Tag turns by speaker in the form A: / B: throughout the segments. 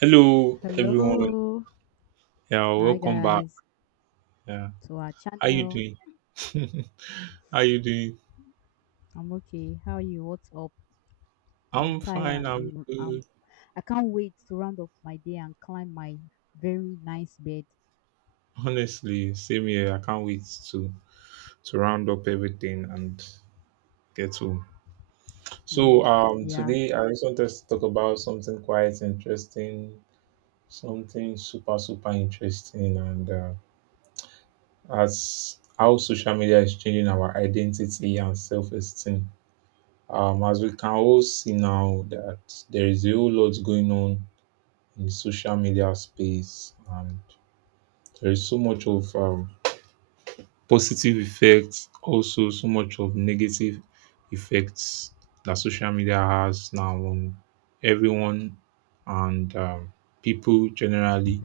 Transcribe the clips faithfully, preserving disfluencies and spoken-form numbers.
A: Hello, everyone.
B: Hello.
A: Yeah,
B: Hi
A: welcome back.
B: guys.
A: Yeah,
B: To our
A: how you
B: channel.
A: doing? How you doing?
B: I'm okay. How are you? What's up? I'm
A: I'm fine.
B: tired.
A: I'm
B: I'm um
A: good.
B: I can't wait to round up my day and climb my very nice bed.
A: Honestly, same here. I can't wait to to round up everything and get home. So,
B: Mm,
A: um,
B: yeah.
A: today I just wanted to talk about something quite interesting, something super super interesting, and uh, as how social media is changing our identity and self esteem. Um, as we can all see now that there is a whole lot going on in the social media space, and there is so much of um, positive effects, also so much of negative effects that social media has now on everyone and um, people generally.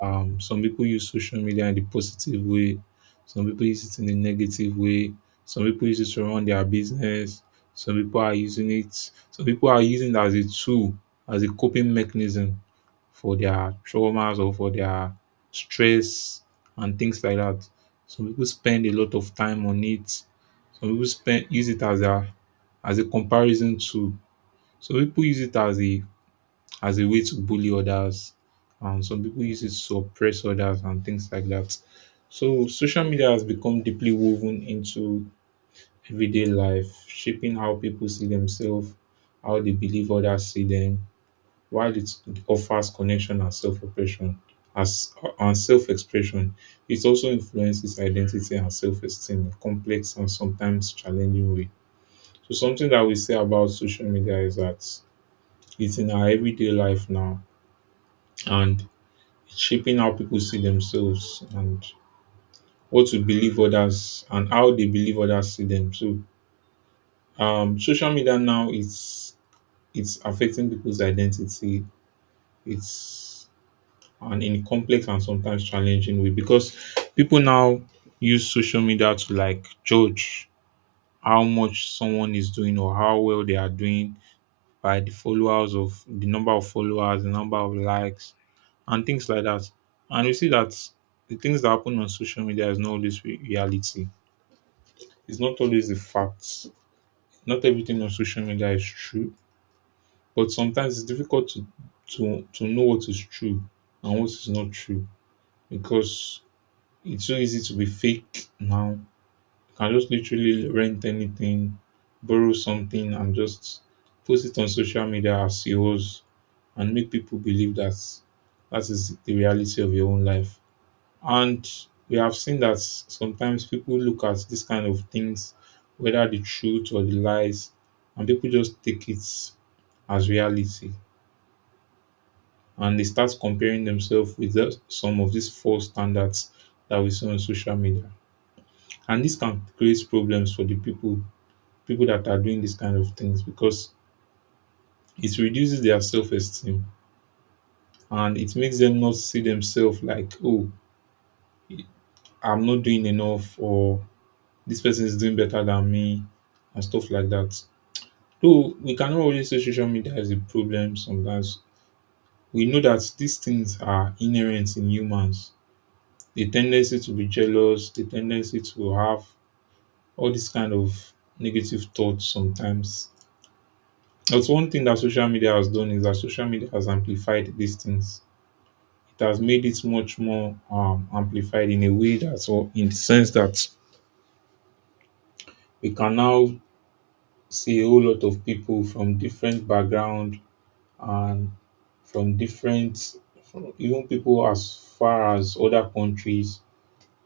A: Um, some people use social media in the positive way, some people use it in a negative way, some people use it to run their business, some people are using it, some people are using it as a tool, as a coping mechanism for their traumas or for their stress and things like that. Some people spend a lot of time on it. Some people spend use it as a as a comparison tool. Some people use it as a as a way to bully others. And some people use it to oppress others and things like that. So social media has become deeply woven into everyday life, shaping how people see themselves, how they believe others see them, while it offers connection and self-oppression as and self-expression. It also influences identity and self-esteem in complex and sometimes challenging way. So something that we say about social media is that it's in our everyday life now and shaping how people see themselves and what to believe others and how they believe others see them. So um social media now, it's it's affecting people's identity. It's and in a complex and sometimes challenging way, because people now use social media to like judge how much someone is doing or how well they are doing by the followers of the number of followers, the number of likes, and things like that. And you see that the things that happen on social media is not always re- reality. It's not always the facts. Not everything on social media is true, but sometimes it's difficult to to to know what is true and what is not true, because it's so easy to be fake now. Can just literally rent anything, borrow something, and just post it on social media as yours and make people believe that that is the reality of your own life. And we have seen that sometimes people look at this kind of things, whether the truth or the lies, and people just take it as reality. And they start comparing themselves with the, some of these false standards that we see on social media. And this can create problems for the people people that are doing these kind of things, because it reduces their self-esteem, and it makes them not see themselves like, oh, I'm not doing enough, or this person is doing better than me and stuff like that. So we cannot always say social media is a problem. Sometimes we know that these things are inherent in humans, the tendency to be jealous, the tendency to have all these kind of negative thoughts sometimes. That's one thing that social media has done, is that social media has amplified these things. It has made it much more um, amplified in a way that, or in the sense that we can now see a whole lot of people from different background, and from different, from even people as far as other countries,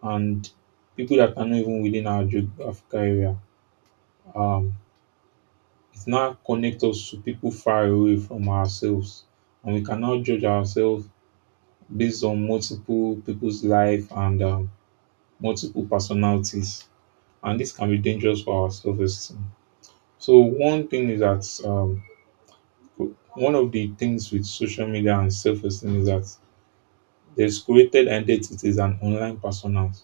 A: and people that are not even within our geographical area. Um, it now connects us to people far away from ourselves, and we can now judge ourselves based on multiple people's life and um, multiple personalities, and this can be dangerous for our self-esteem. So one thing is that, um, one of the things with social media and self-esteem is that there's created identities and online personas.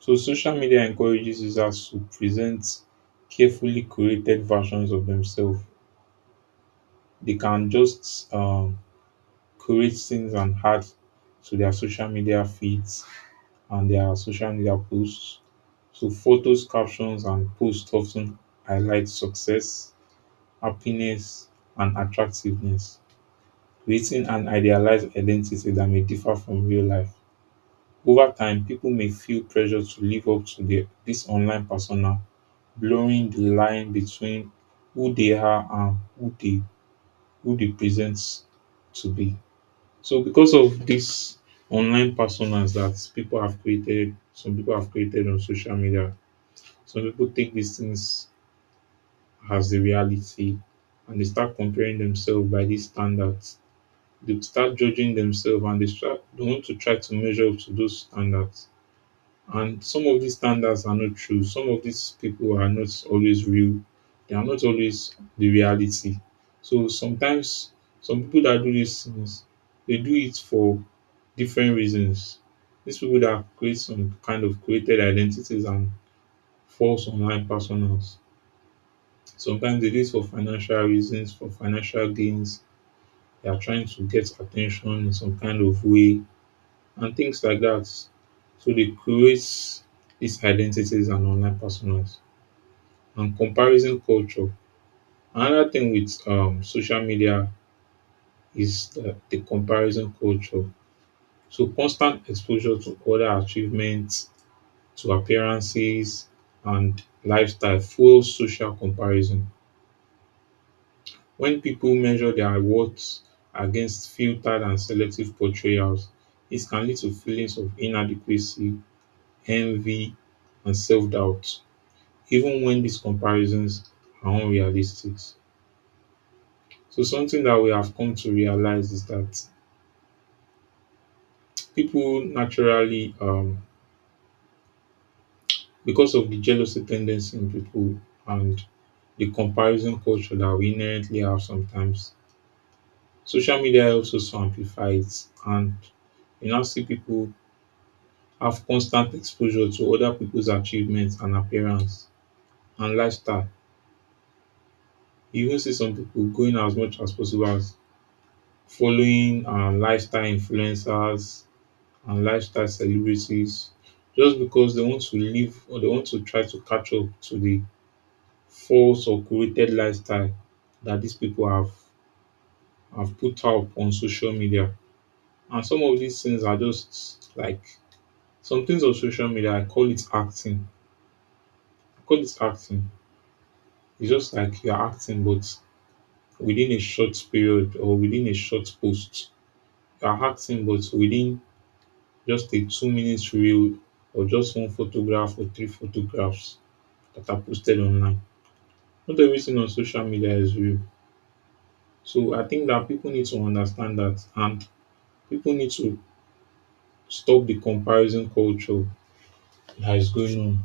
A: So social media encourages users to present carefully curated versions of themselves. They can just um, create things and add to their social media feeds and their social media posts. So photos, captions, and posts often highlight success, happiness, and attractiveness, creating an idealized identity that may differ from real life. Over time, people may feel pressure to live up to their, this online persona, blurring the line between who they are and who they who they present to be. So because of these online personas that people have created, some people have created on social media, some people take these things as the reality, and they start comparing themselves by these standards. They start judging themselves, and they, start, they want to try to measure up to those standards. And some of these standards are not true. Some of these people are not always real. They are not always the reality. So sometimes some people that do these things, they do it for different reasons. These people that create some kind of created identities and false online personas, sometimes they do it for financial reasons, for financial gains. They are trying to get attention in some kind of way and things like that. So they create these identities and online personas and comparison culture. Another thing with um, social media is the, the comparison culture. So constant exposure to other achievements, to appearances, and lifestyle fuels social comparison. When people measure their worth against filtered and selective portrayals, it can lead to feelings of inadequacy, envy, and self doubt, even when these comparisons are unrealistic. So, something that we have come to realize is that people naturally, um, because of the jealousy tendency in people and the comparison culture that we inherently have sometimes, social media helps us to amplify it. And you now see people have constant exposure to other people's achievements and appearance and lifestyle. You even see some people going as much as possible as following uh, lifestyle influencers and lifestyle celebrities, just because they want to live, or they want to try to catch up to the false or curated lifestyle that these people have have put out on social media. And some of these things are just like some things on social media. I call it acting. I call it acting. It's just like you're acting, but within a short period or within a short post. You're acting, but within just a two minutes reel or just one photograph or three photographs that are posted online. Not everything on social media is real. So I think that people need to understand that, and people need to stop the comparison culture that is going on.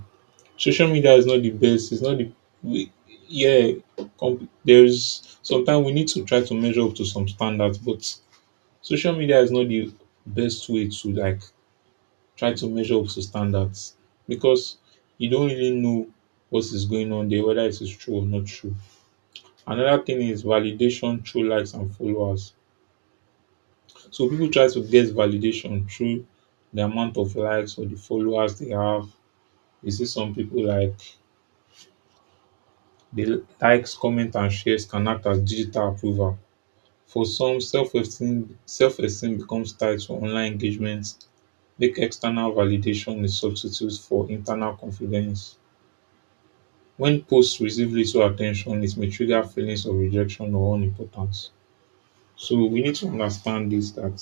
A: Social media is not the best, it's not the we, yeah, com- there's sometimes we need to try to measure up to some standards, but social media is not the best way to like try to measure up to standards, because you don't really know what is going on there, whether it is true or not true. Another thing is validation through likes and followers. So people try to get validation through the amount of likes or the followers they have. You see some people like the likes, comment and shares can act as digital approval. For some, self-esteem self-esteem becomes tied to online engagement, make external validation a substitute for internal confidence. When posts receive little attention, it may trigger feelings of rejection or unimportance. So we need to understand this, that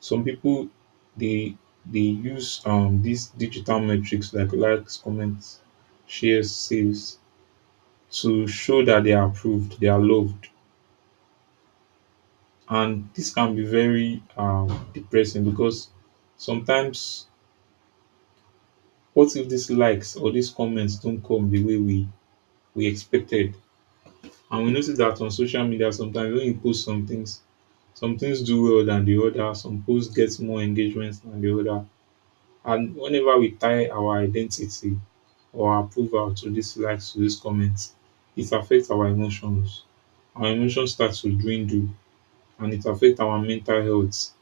A: some people, they they use um these digital metrics like likes, comments, shares, saves to show that they are approved, they are loved. And this can be very um depressing, because sometimes what if these likes or these comments don't come the way we we expected. And we notice that on social media, sometimes when you post some things, some things do well than the other, some posts get more engagements than the other. And whenever we tie our identity or our approval to these likes, to these comments, it affects our emotions. Our emotions start to dwindle, and it affects our mental health.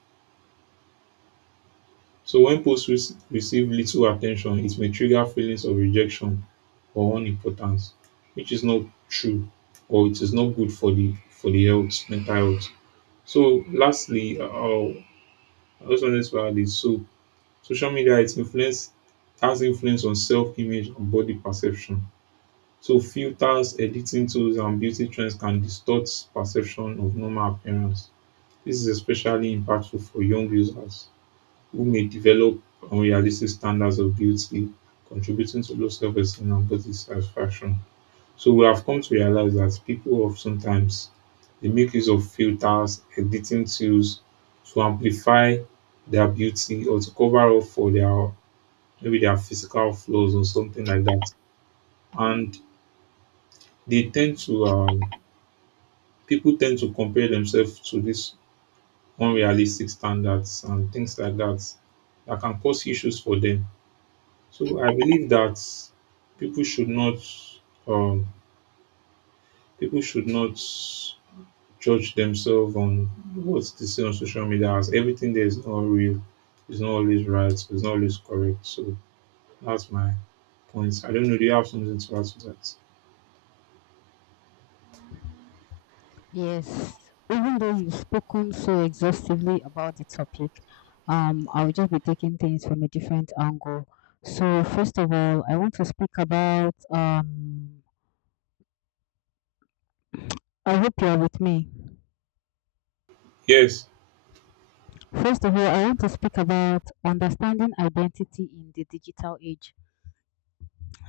A: So when posts rec- receive little attention, it may trigger feelings of rejection or unimportance, which is not true, or it is not good for the for the health, mental health. So lastly, uh, I also wanted to add is, so social media, it's influence has influence on self-image and body perception. So filters, editing tools, and beauty trends can distort perception of normal appearance. This is especially impactful for young users who may develop unrealistic standards of beauty, contributing to low self-esteem and body satisfaction. So we have come to realize that people of sometimes they make use of filters, editing tools to amplify their beauty or to cover up for their maybe their physical flaws or something like that. And they tend to um, people tend to compare themselves to these unrealistic standards and things like that, that can cause issues for them. So I believe that people should not um, people should not judge themselves on what they see on social media, as everything there is not real, it's not always right, it's not always correct. So that's my point. I don't know, do you have something to add to that?
B: Yes. Even though you've spoken so exhaustively about the topic, um I will just be taking things from a different angle. So first of all, I want to speak about um I hope you are with me.
A: Yes.
B: First of all, I want to speak about understanding identity in the digital age.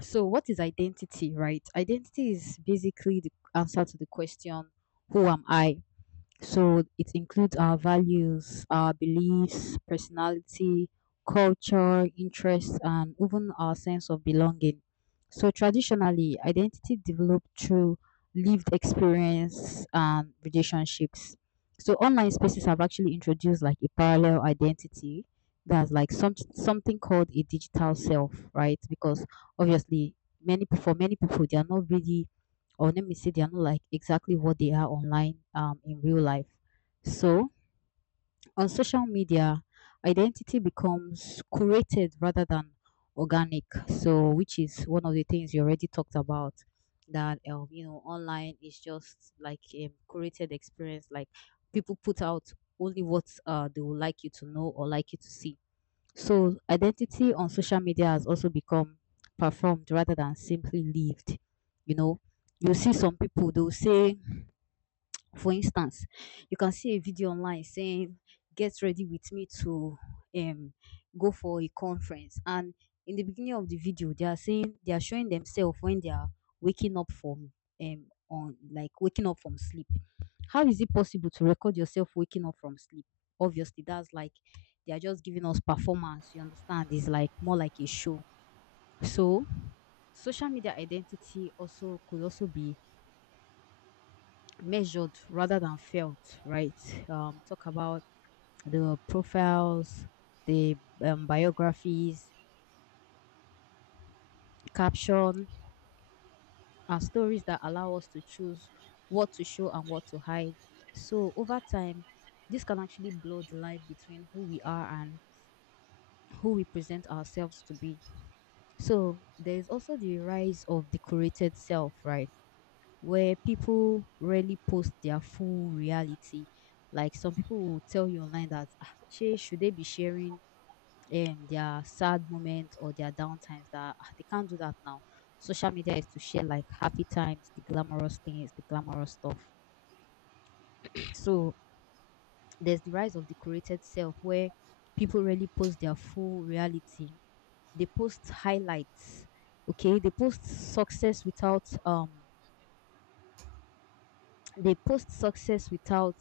B: So, what is identity, right? Identity is basically the answer to the question, who am I? So it includes our values, our beliefs, personality, culture, interests, and even our sense of belonging. So traditionally, identity developed through lived experience and relationships. So online spaces have actually introduced like a parallel identity that's like some, something called a digital self, right? Because obviously, many for many people, they are not really or let me say they are not like exactly what they are online um, in real life. So on social media, identity becomes curated rather than organic. So which is one of the things you already talked about that um, you know online is just like a curated experience. Like people put out only what uh, they would like you to know or like you to see so identity on social media has also become performed rather than simply lived. You know, you see some people they'll say for instance, you can see a video online saying, get ready with me to um, go for a conference. And in the beginning of the video, they are saying they are showing themselves when they are waking up from um on like waking up from sleep. How is it possible to record yourself waking up from sleep? Obviously, that's like they are just giving us performance, you understand? It's like more like a show. So social media identity also could also be measured rather than felt, right? Um, talk about the profiles, the um, biographies, caption, and stories that allow us to choose what to show and what to hide. So over time, this can actually blur the line between who we are and who we present ourselves to be. So there is also the rise of the curated self, right? Where people rarely post their full reality. Like some people will tell you online that ah, she should they be sharing um their sad moments or their downtimes that ah, they can't do that now. Social media is to share like happy times, the glamorous things, the glamorous stuff. So there's the rise of the curated self where people really post their full reality. They post highlights. Okay, they post success without um they post success without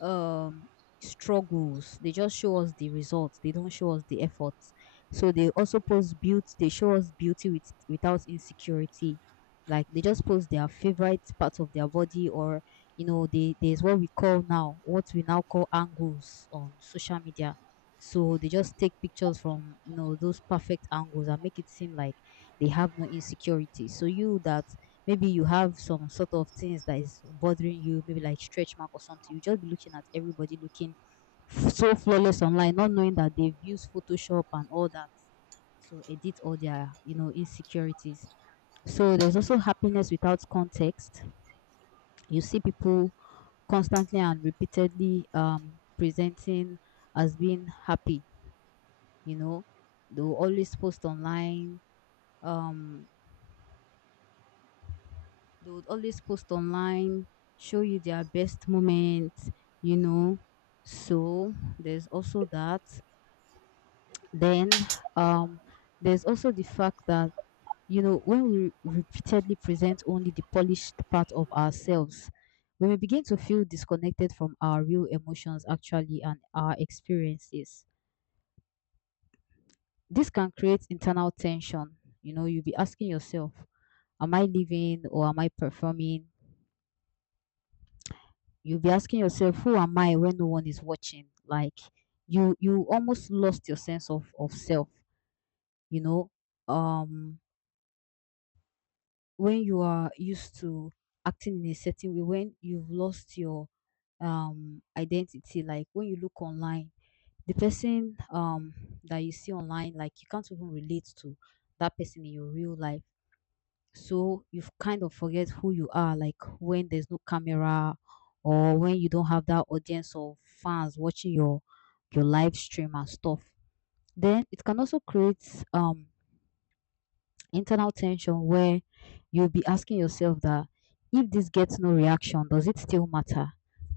B: um struggles. They just show us the results, they don't show us the efforts. So they also post beauty, they show us beauty with, without insecurity. Like they just post their favorite parts of their body or you know they there's what we call now what we now call angles on social media, so they just take pictures from you know those perfect angles and make it seem like they have no insecurity. So you that maybe you have some sort of things that is bothering you, maybe like stretch mark or something. You just be looking at everybody looking f- so flawless online, not knowing that they've used Photoshop and all that to edit all their, you know, insecurities. So there's also happiness without context. You see people constantly and repeatedly um, presenting as being happy, you know. They'll always post online, um They would always post online, show you their best moments, you know. So there's also that. Then um there's also the fact that you know when we repeatedly present only the polished part of ourselves, when we begin to feel disconnected from our real emotions actually and our experiences. This can create internal tension. You know, you'll be asking yourself, am I living or am I performing? You'll be asking yourself, who am I when no one is watching? Like you you almost lost your sense of, of self, you know. Um when you are used to acting in a certain way, when you've lost your um identity, like when you look online, the person um that you see online, like you can't even relate to that person in your real life. So you kind of forget who you are, like when there's no camera or when you don't have that audience of fans watching your your live stream and stuff. Then it can also create um internal tension where you'll be asking yourself that if this gets no reaction, does it still matter?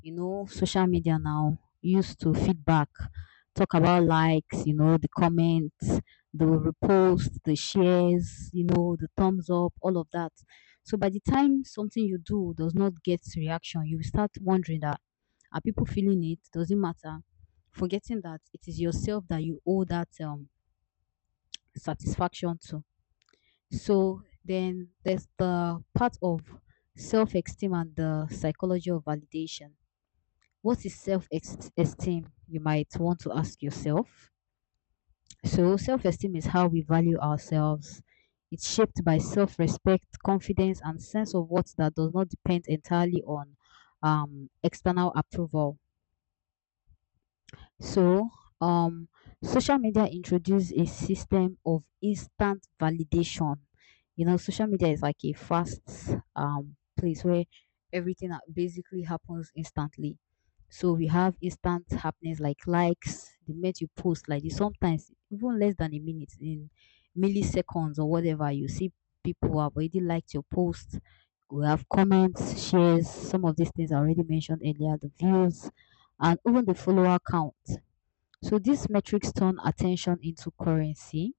B: You know, social media now used to feedback, talk about likes, you know, the comments, the repost, the shares, you know, the thumbs up, all of that. So by the time something you do does not get reaction, you will start wondering that are people feeling it? Does it matter? Forgetting that it is yourself that you owe that um, satisfaction to. So then there's the part of self esteem and the psychology of validation. What is self esteem? You might want to ask yourself. So, self esteem is how we value ourselves. It's shaped by self respect, confidence, and sense of worth that does not depend entirely on um, external approval. So, um, social media introduced a system of instant validation. You know, social media is like a fast um, place where everything ha- basically happens instantly. So we have instant happenings like likes, the minute you post like this, sometimes even less than a minute in milliseconds or whatever, you see people who have already liked your post. We have comments, shares, some of these things I already mentioned earlier, the views, and even the follower count. So these metrics turn attention into currency.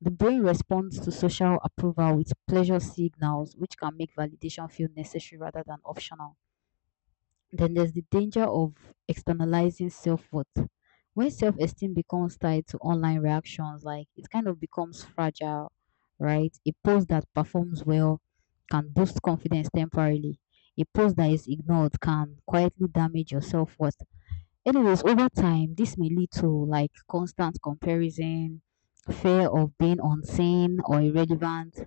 B: The brain responds to social approval with pleasure signals, which can make validation feel necessary rather than optional. Then there's the danger of externalizing self worth. When self esteem becomes tied to online reactions, like it kind of becomes fragile, right? A post that performs well can boost confidence temporarily. A post that is ignored can quietly damage your self worth. Anyways, over time, this may lead to like constant comparison, fear of being unseen or irrelevant,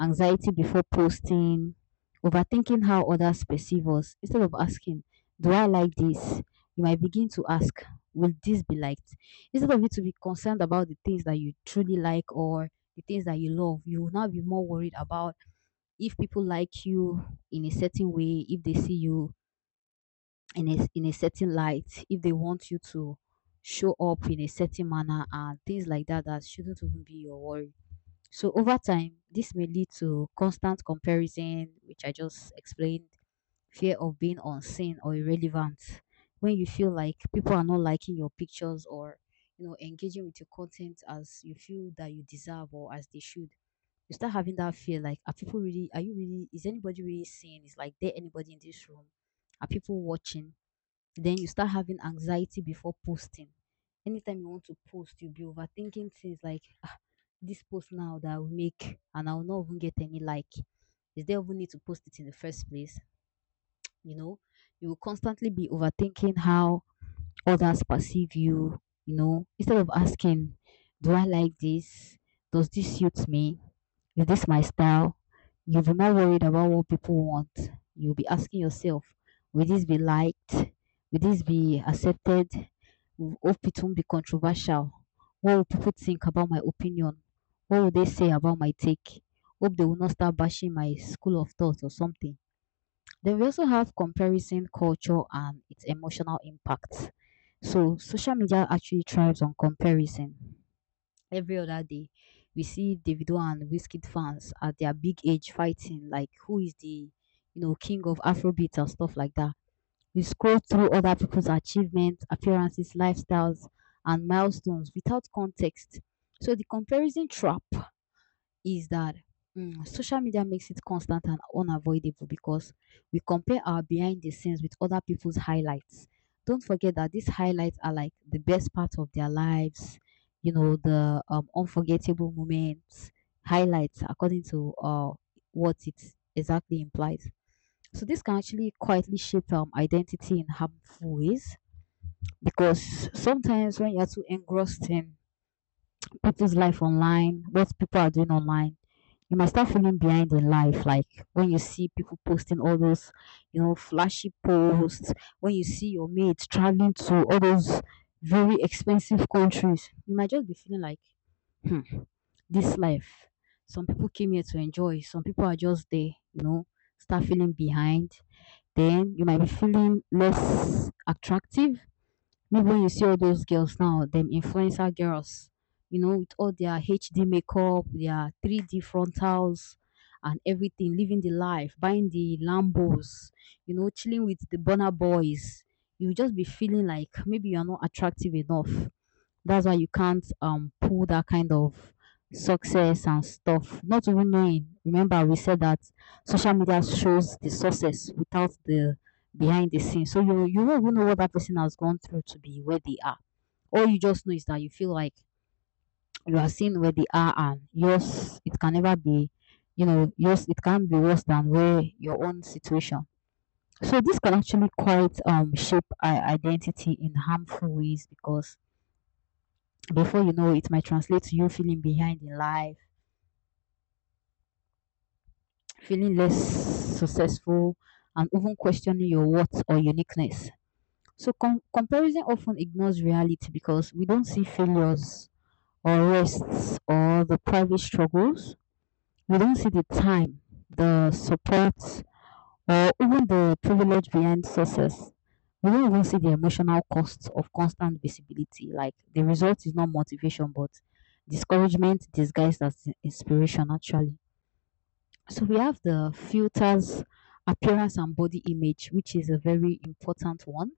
B: anxiety before posting, overthinking how others perceive us. Instead of asking, do I like this? You might begin to ask, will this be liked? Instead of you to be concerned about the things that you truly like or the things that you love, you will now be more worried about if people like you in a certain way, if they see you in a in a certain light, if they want you to show up in a certain manner and things like that that shouldn't even be your worry. So over time, this may lead to constant comparison, which I just explained, fear of being unseen or irrelevant. When you feel like people are not liking your pictures or you know engaging with your content as you feel that you deserve or as they should, you start having that fear like are people really are you really is anybody really seeing? Is like there anybody in this room? Are people watching? Then you start having anxiety before posting. Anytime you want to post, you'll be overthinking things like, "Ah, this post now that I will make and I will not even get any like. Is there even need to post it in the first place?" You know, you will constantly be overthinking how others perceive you, you know, instead of asking, do I like this? Does this suit me? Is this my style? You'll be more worried about what people want. You'll be asking yourself, will this be liked? Will this be accepted? Will- Hope it won't be controversial. What will people think about my opinion? What will they say about my take? Hope they will not start bashing my school of thought or something. Then we also have comparison culture and its emotional impact. So social media actually thrives on comparison. Every other day, we see Davido and Wizkid fans at their big age fighting, like who is the you know king of Afrobeat and stuff like that. We scroll through other people's achievements, appearances, lifestyles, and milestones without context. So the comparison trap is that mm, social media makes it constant and unavoidable because we compare our behind the scenes with other people's highlights. Don't forget that these highlights are like the best part of their lives, you know, the um, unforgettable moments, highlights, according to uh, what it exactly implies. So, this can actually quietly shape um, identity in harmful ways, because sometimes when you're too engrossed in with life online, what people are doing online, you might start feeling behind in life. Like when you see people posting all those, you know, flashy posts, when you see your mates traveling to all those very expensive countries, you might just be feeling like, hmm, this life. Some people came here to enjoy, some people are just there, you know, start feeling behind. Then you might be feeling less attractive. Maybe when you see all those girls now, them influencer girls, you know, with all their H D makeup, their three D frontals, and everything, living the life, buying the Lambos, you know, chilling with the Bonner Boys, you will just be feeling like maybe you are not attractive enough. That's why you can't um pull that kind of success and stuff, not even knowing. Remember, we said that social media shows the success without the behind the scenes. So you you won't even know what that person has gone through to be where they are. All you just know is that you feel like you are seeing where they are and yours it can never be, you know, yours it can be worse than where your own situation. So this can actually quite um shape our identity in harmful ways because before you know it might translate to you feeling behind in life, feeling less successful, and even questioning your worth or uniqueness. So com- comparison often ignores reality because we don't see failures or rests or the private struggles. We don't see the time, the support, or even the privilege behind success. We don't even see the emotional costs of constant visibility. Like the result is not motivation, but discouragement disguised as in- inspiration, actually. So we have the filters, appearance, and body image, which is a very important one.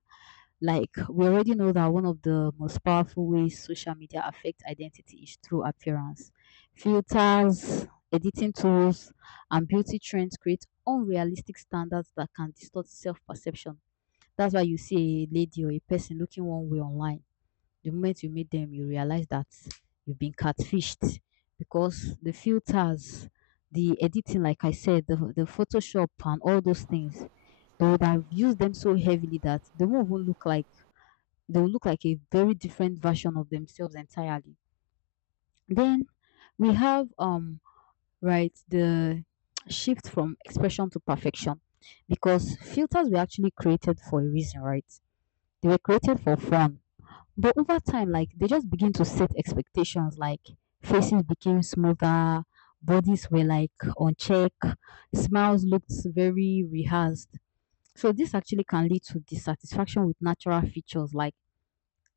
B: Like we already know that one of the most powerful ways social media affects identity is through appearance. Filters, editing tools, and beauty trends create unrealistic standards that can distort self-perception. That's why you see a lady or a person looking one way online. The moment you meet them, you realize that you've been catfished because the filters, the editing, like I said, the, the Photoshop and all those things, they would have used them so heavily that they won't even look like they will look like a very different version of themselves entirely. Then we have um right the shift from expression to perfection because filters were actually created for a reason, right? They were created for fun. But over time, like they just begin to set expectations like faces became smoother, bodies were like on check, smiles looked very rehearsed. So this actually can lead to dissatisfaction with natural features. Like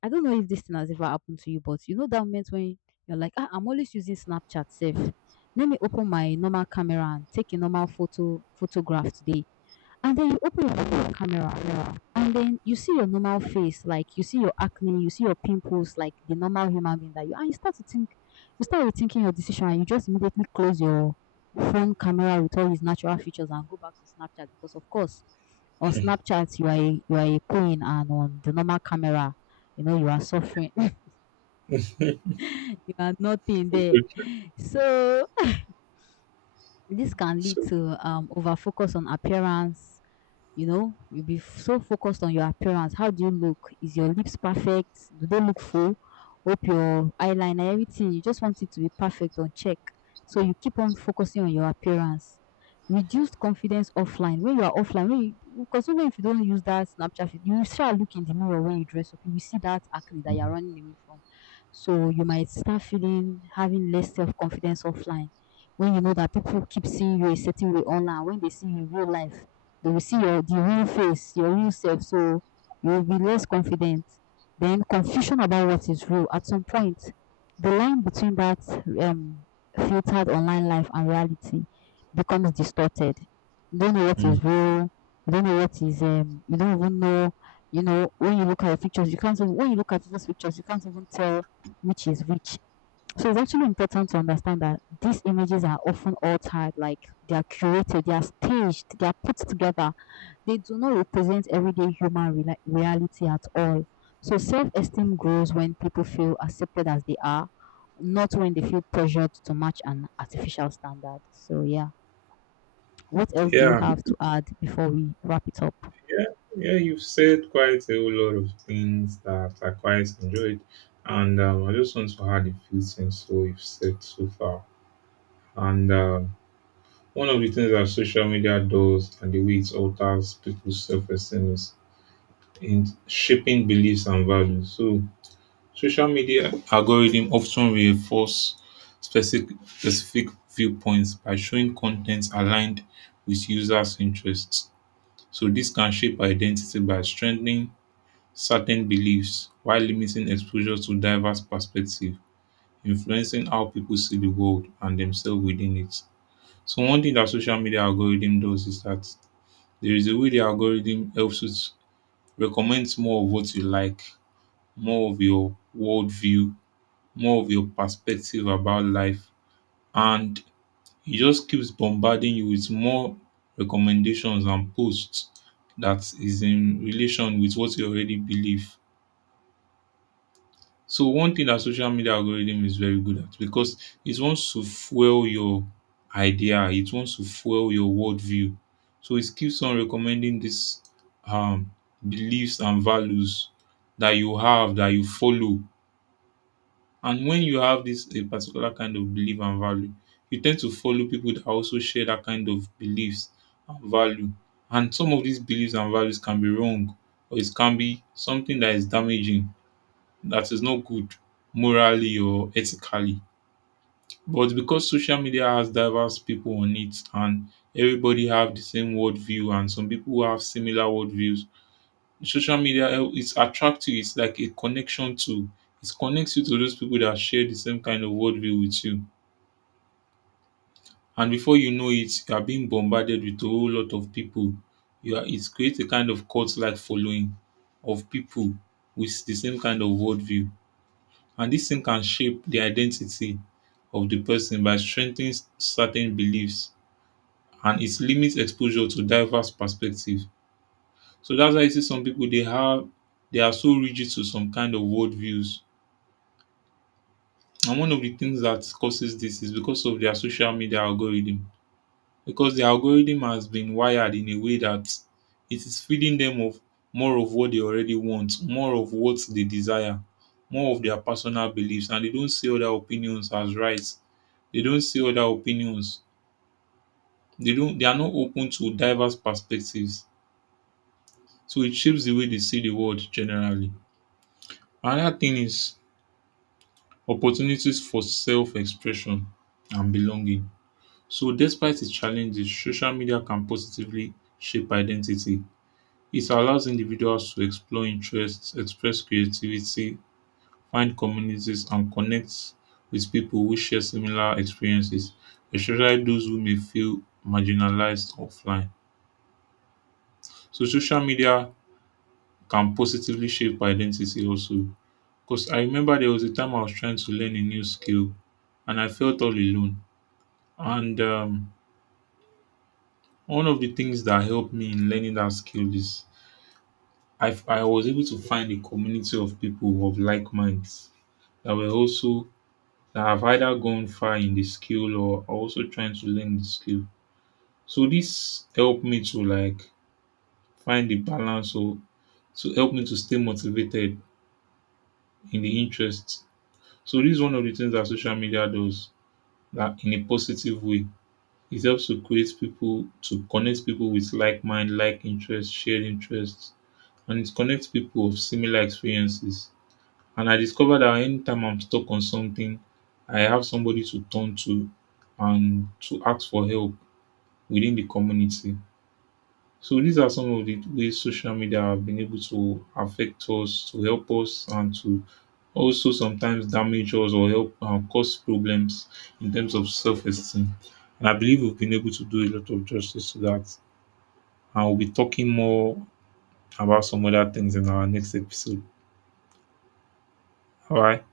B: I don't know if this thing has ever happened to you, but you know that moment when you're like, ah, I'm always using Snapchat safe. Let me open my normal camera and take a normal photo photograph today, and then you open your phone camera and then you see your normal face, like you see your acne, you see your pimples, like the normal human being that you are. You start to think, you start rethinking your decision, and you just immediately close your phone camera with all its natural features and go back to Snapchat because, of course, on Snapchat you are a, you are a queen, and on the normal camera, you know you are suffering, you are nothing
A: It's
B: there.
A: good.
B: So this can lead
A: So,
B: to um over focus on appearance. You know, you'll be f- so focused on your appearance. How do you look? Is your lips perfect? Do they look full? Hope your eyeliner, everything. You just want it to be perfect on check. So you keep on focusing on your appearance. Reduced confidence offline. When you are offline, when you, because even if you don't use that Snapchat, feed, you shall look in the mirror when you dress up. You will see that acne that you're running away from. So you might start feeling having less self confidence offline when you know that people keep seeing you a certain way online, when they see you in real life, they will see your the real face, your real self, so you will be less confident. Then confusion about what is real. At some point, the line between that um filtered online life and reality becomes distorted. You don't know what
A: mm,
B: is real. You don't know what is um. You don't even know. You know when you look at your pictures, you can't. Even- when you look at those pictures, you can't even tell which is which. So it's actually important to understand that these images are often altered, like they are curated, they are staged, they are put together. They do not represent everyday human rela- reality at all. So self esteem grows when people feel accepted as they are, not when they feel pressured to match an artificial standard. So, yeah, what else do you
A: yeah,
B: have to add before we wrap it up?
A: yeah, yeah, you've said quite a whole lot of things that I quite enjoyed. And um, I just want to add a few things to what you've said so far. And um, one of the things that social media does, and the way it alters people's self esteem, is in shaping beliefs and values. So, social media algorithm often reinforce specific specific viewpoints by showing content aligned with users' interests. So, this can shape identity by strengthening certain beliefs while limiting exposure to diverse perspectives, influencing how people see the world and themselves within it. So, one thing that social media algorithm does is that there is a way the algorithm helps you to recommend more of what you like, more of your worldview, more of your perspective about life, and it just keeps bombarding you with more recommendations and posts that is in relation with what you already believe. So one thing that social media algorithm is very good at, because it wants to fuel your idea, it wants to fuel your worldview. So it keeps on recommending these um beliefs and values that you have, that you follow. And when you have this a particular kind of belief and value, you tend to follow people that also share that kind of beliefs and value. And some of these beliefs and values can be wrong, or it can be something that is damaging, that is not good morally or ethically. But because social media has diverse people on it, and everybody have the same worldview and some people who have similar worldviews, social media el is attractive, it's like a connection tool. It connects you to those people that share the same kind of worldview with you. And before you know it, you are being bombarded with a whole lot of people. You are It creates a kind of cult like following of people with the same kind of worldview. And this thing can shape the identity of the person by strengthening s- certain beliefs, and it limits exposure to diverse perspectives. So that's why you see some people, they have they are so rigid to some kind of worldviews. And one of the things that causes this is because of their social media algorithm. Because the algorithm has been wired in a way that it is feeding them of more of what they already want, more of what they desire, more of their personal beliefs, and they don't see other opinions as right. They don't see other opinions. They don't they are not open to diverse perspectives. So it shapes the way they see the world generally. Another thing is opportunities for self-expression and belonging. So despite its challenges, social media can positively shape identity. It allows individuals to explore interests, express creativity, find communities, and connect with people who share similar experiences, especially those who may feel marginalized offline. So social media can positively shape identity also. Because I remember there was a time I was trying to learn a new skill and I felt all alone. And um, one of the things that helped me in learning that skill is I I was able to find a community of people of like minds that were also that have either gone far in the skill or are also trying to learn the skill. So this helped me to like find the balance, or to help me to stay motivated in the interest. So this is one of the things that social media does, that in a positive way. It helps to create people to connect people with like mind, like interest, shared interests, and it connects people of similar experiences. And I discovered that anytime I'm stuck on something, I have somebody to turn to and to ask for help within the community. So these are some of the ways social media have been able to affect us, to help us, and to also sometimes damage us or help uh, cause problems in terms of self-esteem. And I believe we've been able to do a lot of justice to that. And we'll be talking more about some other things in our next episode. All right.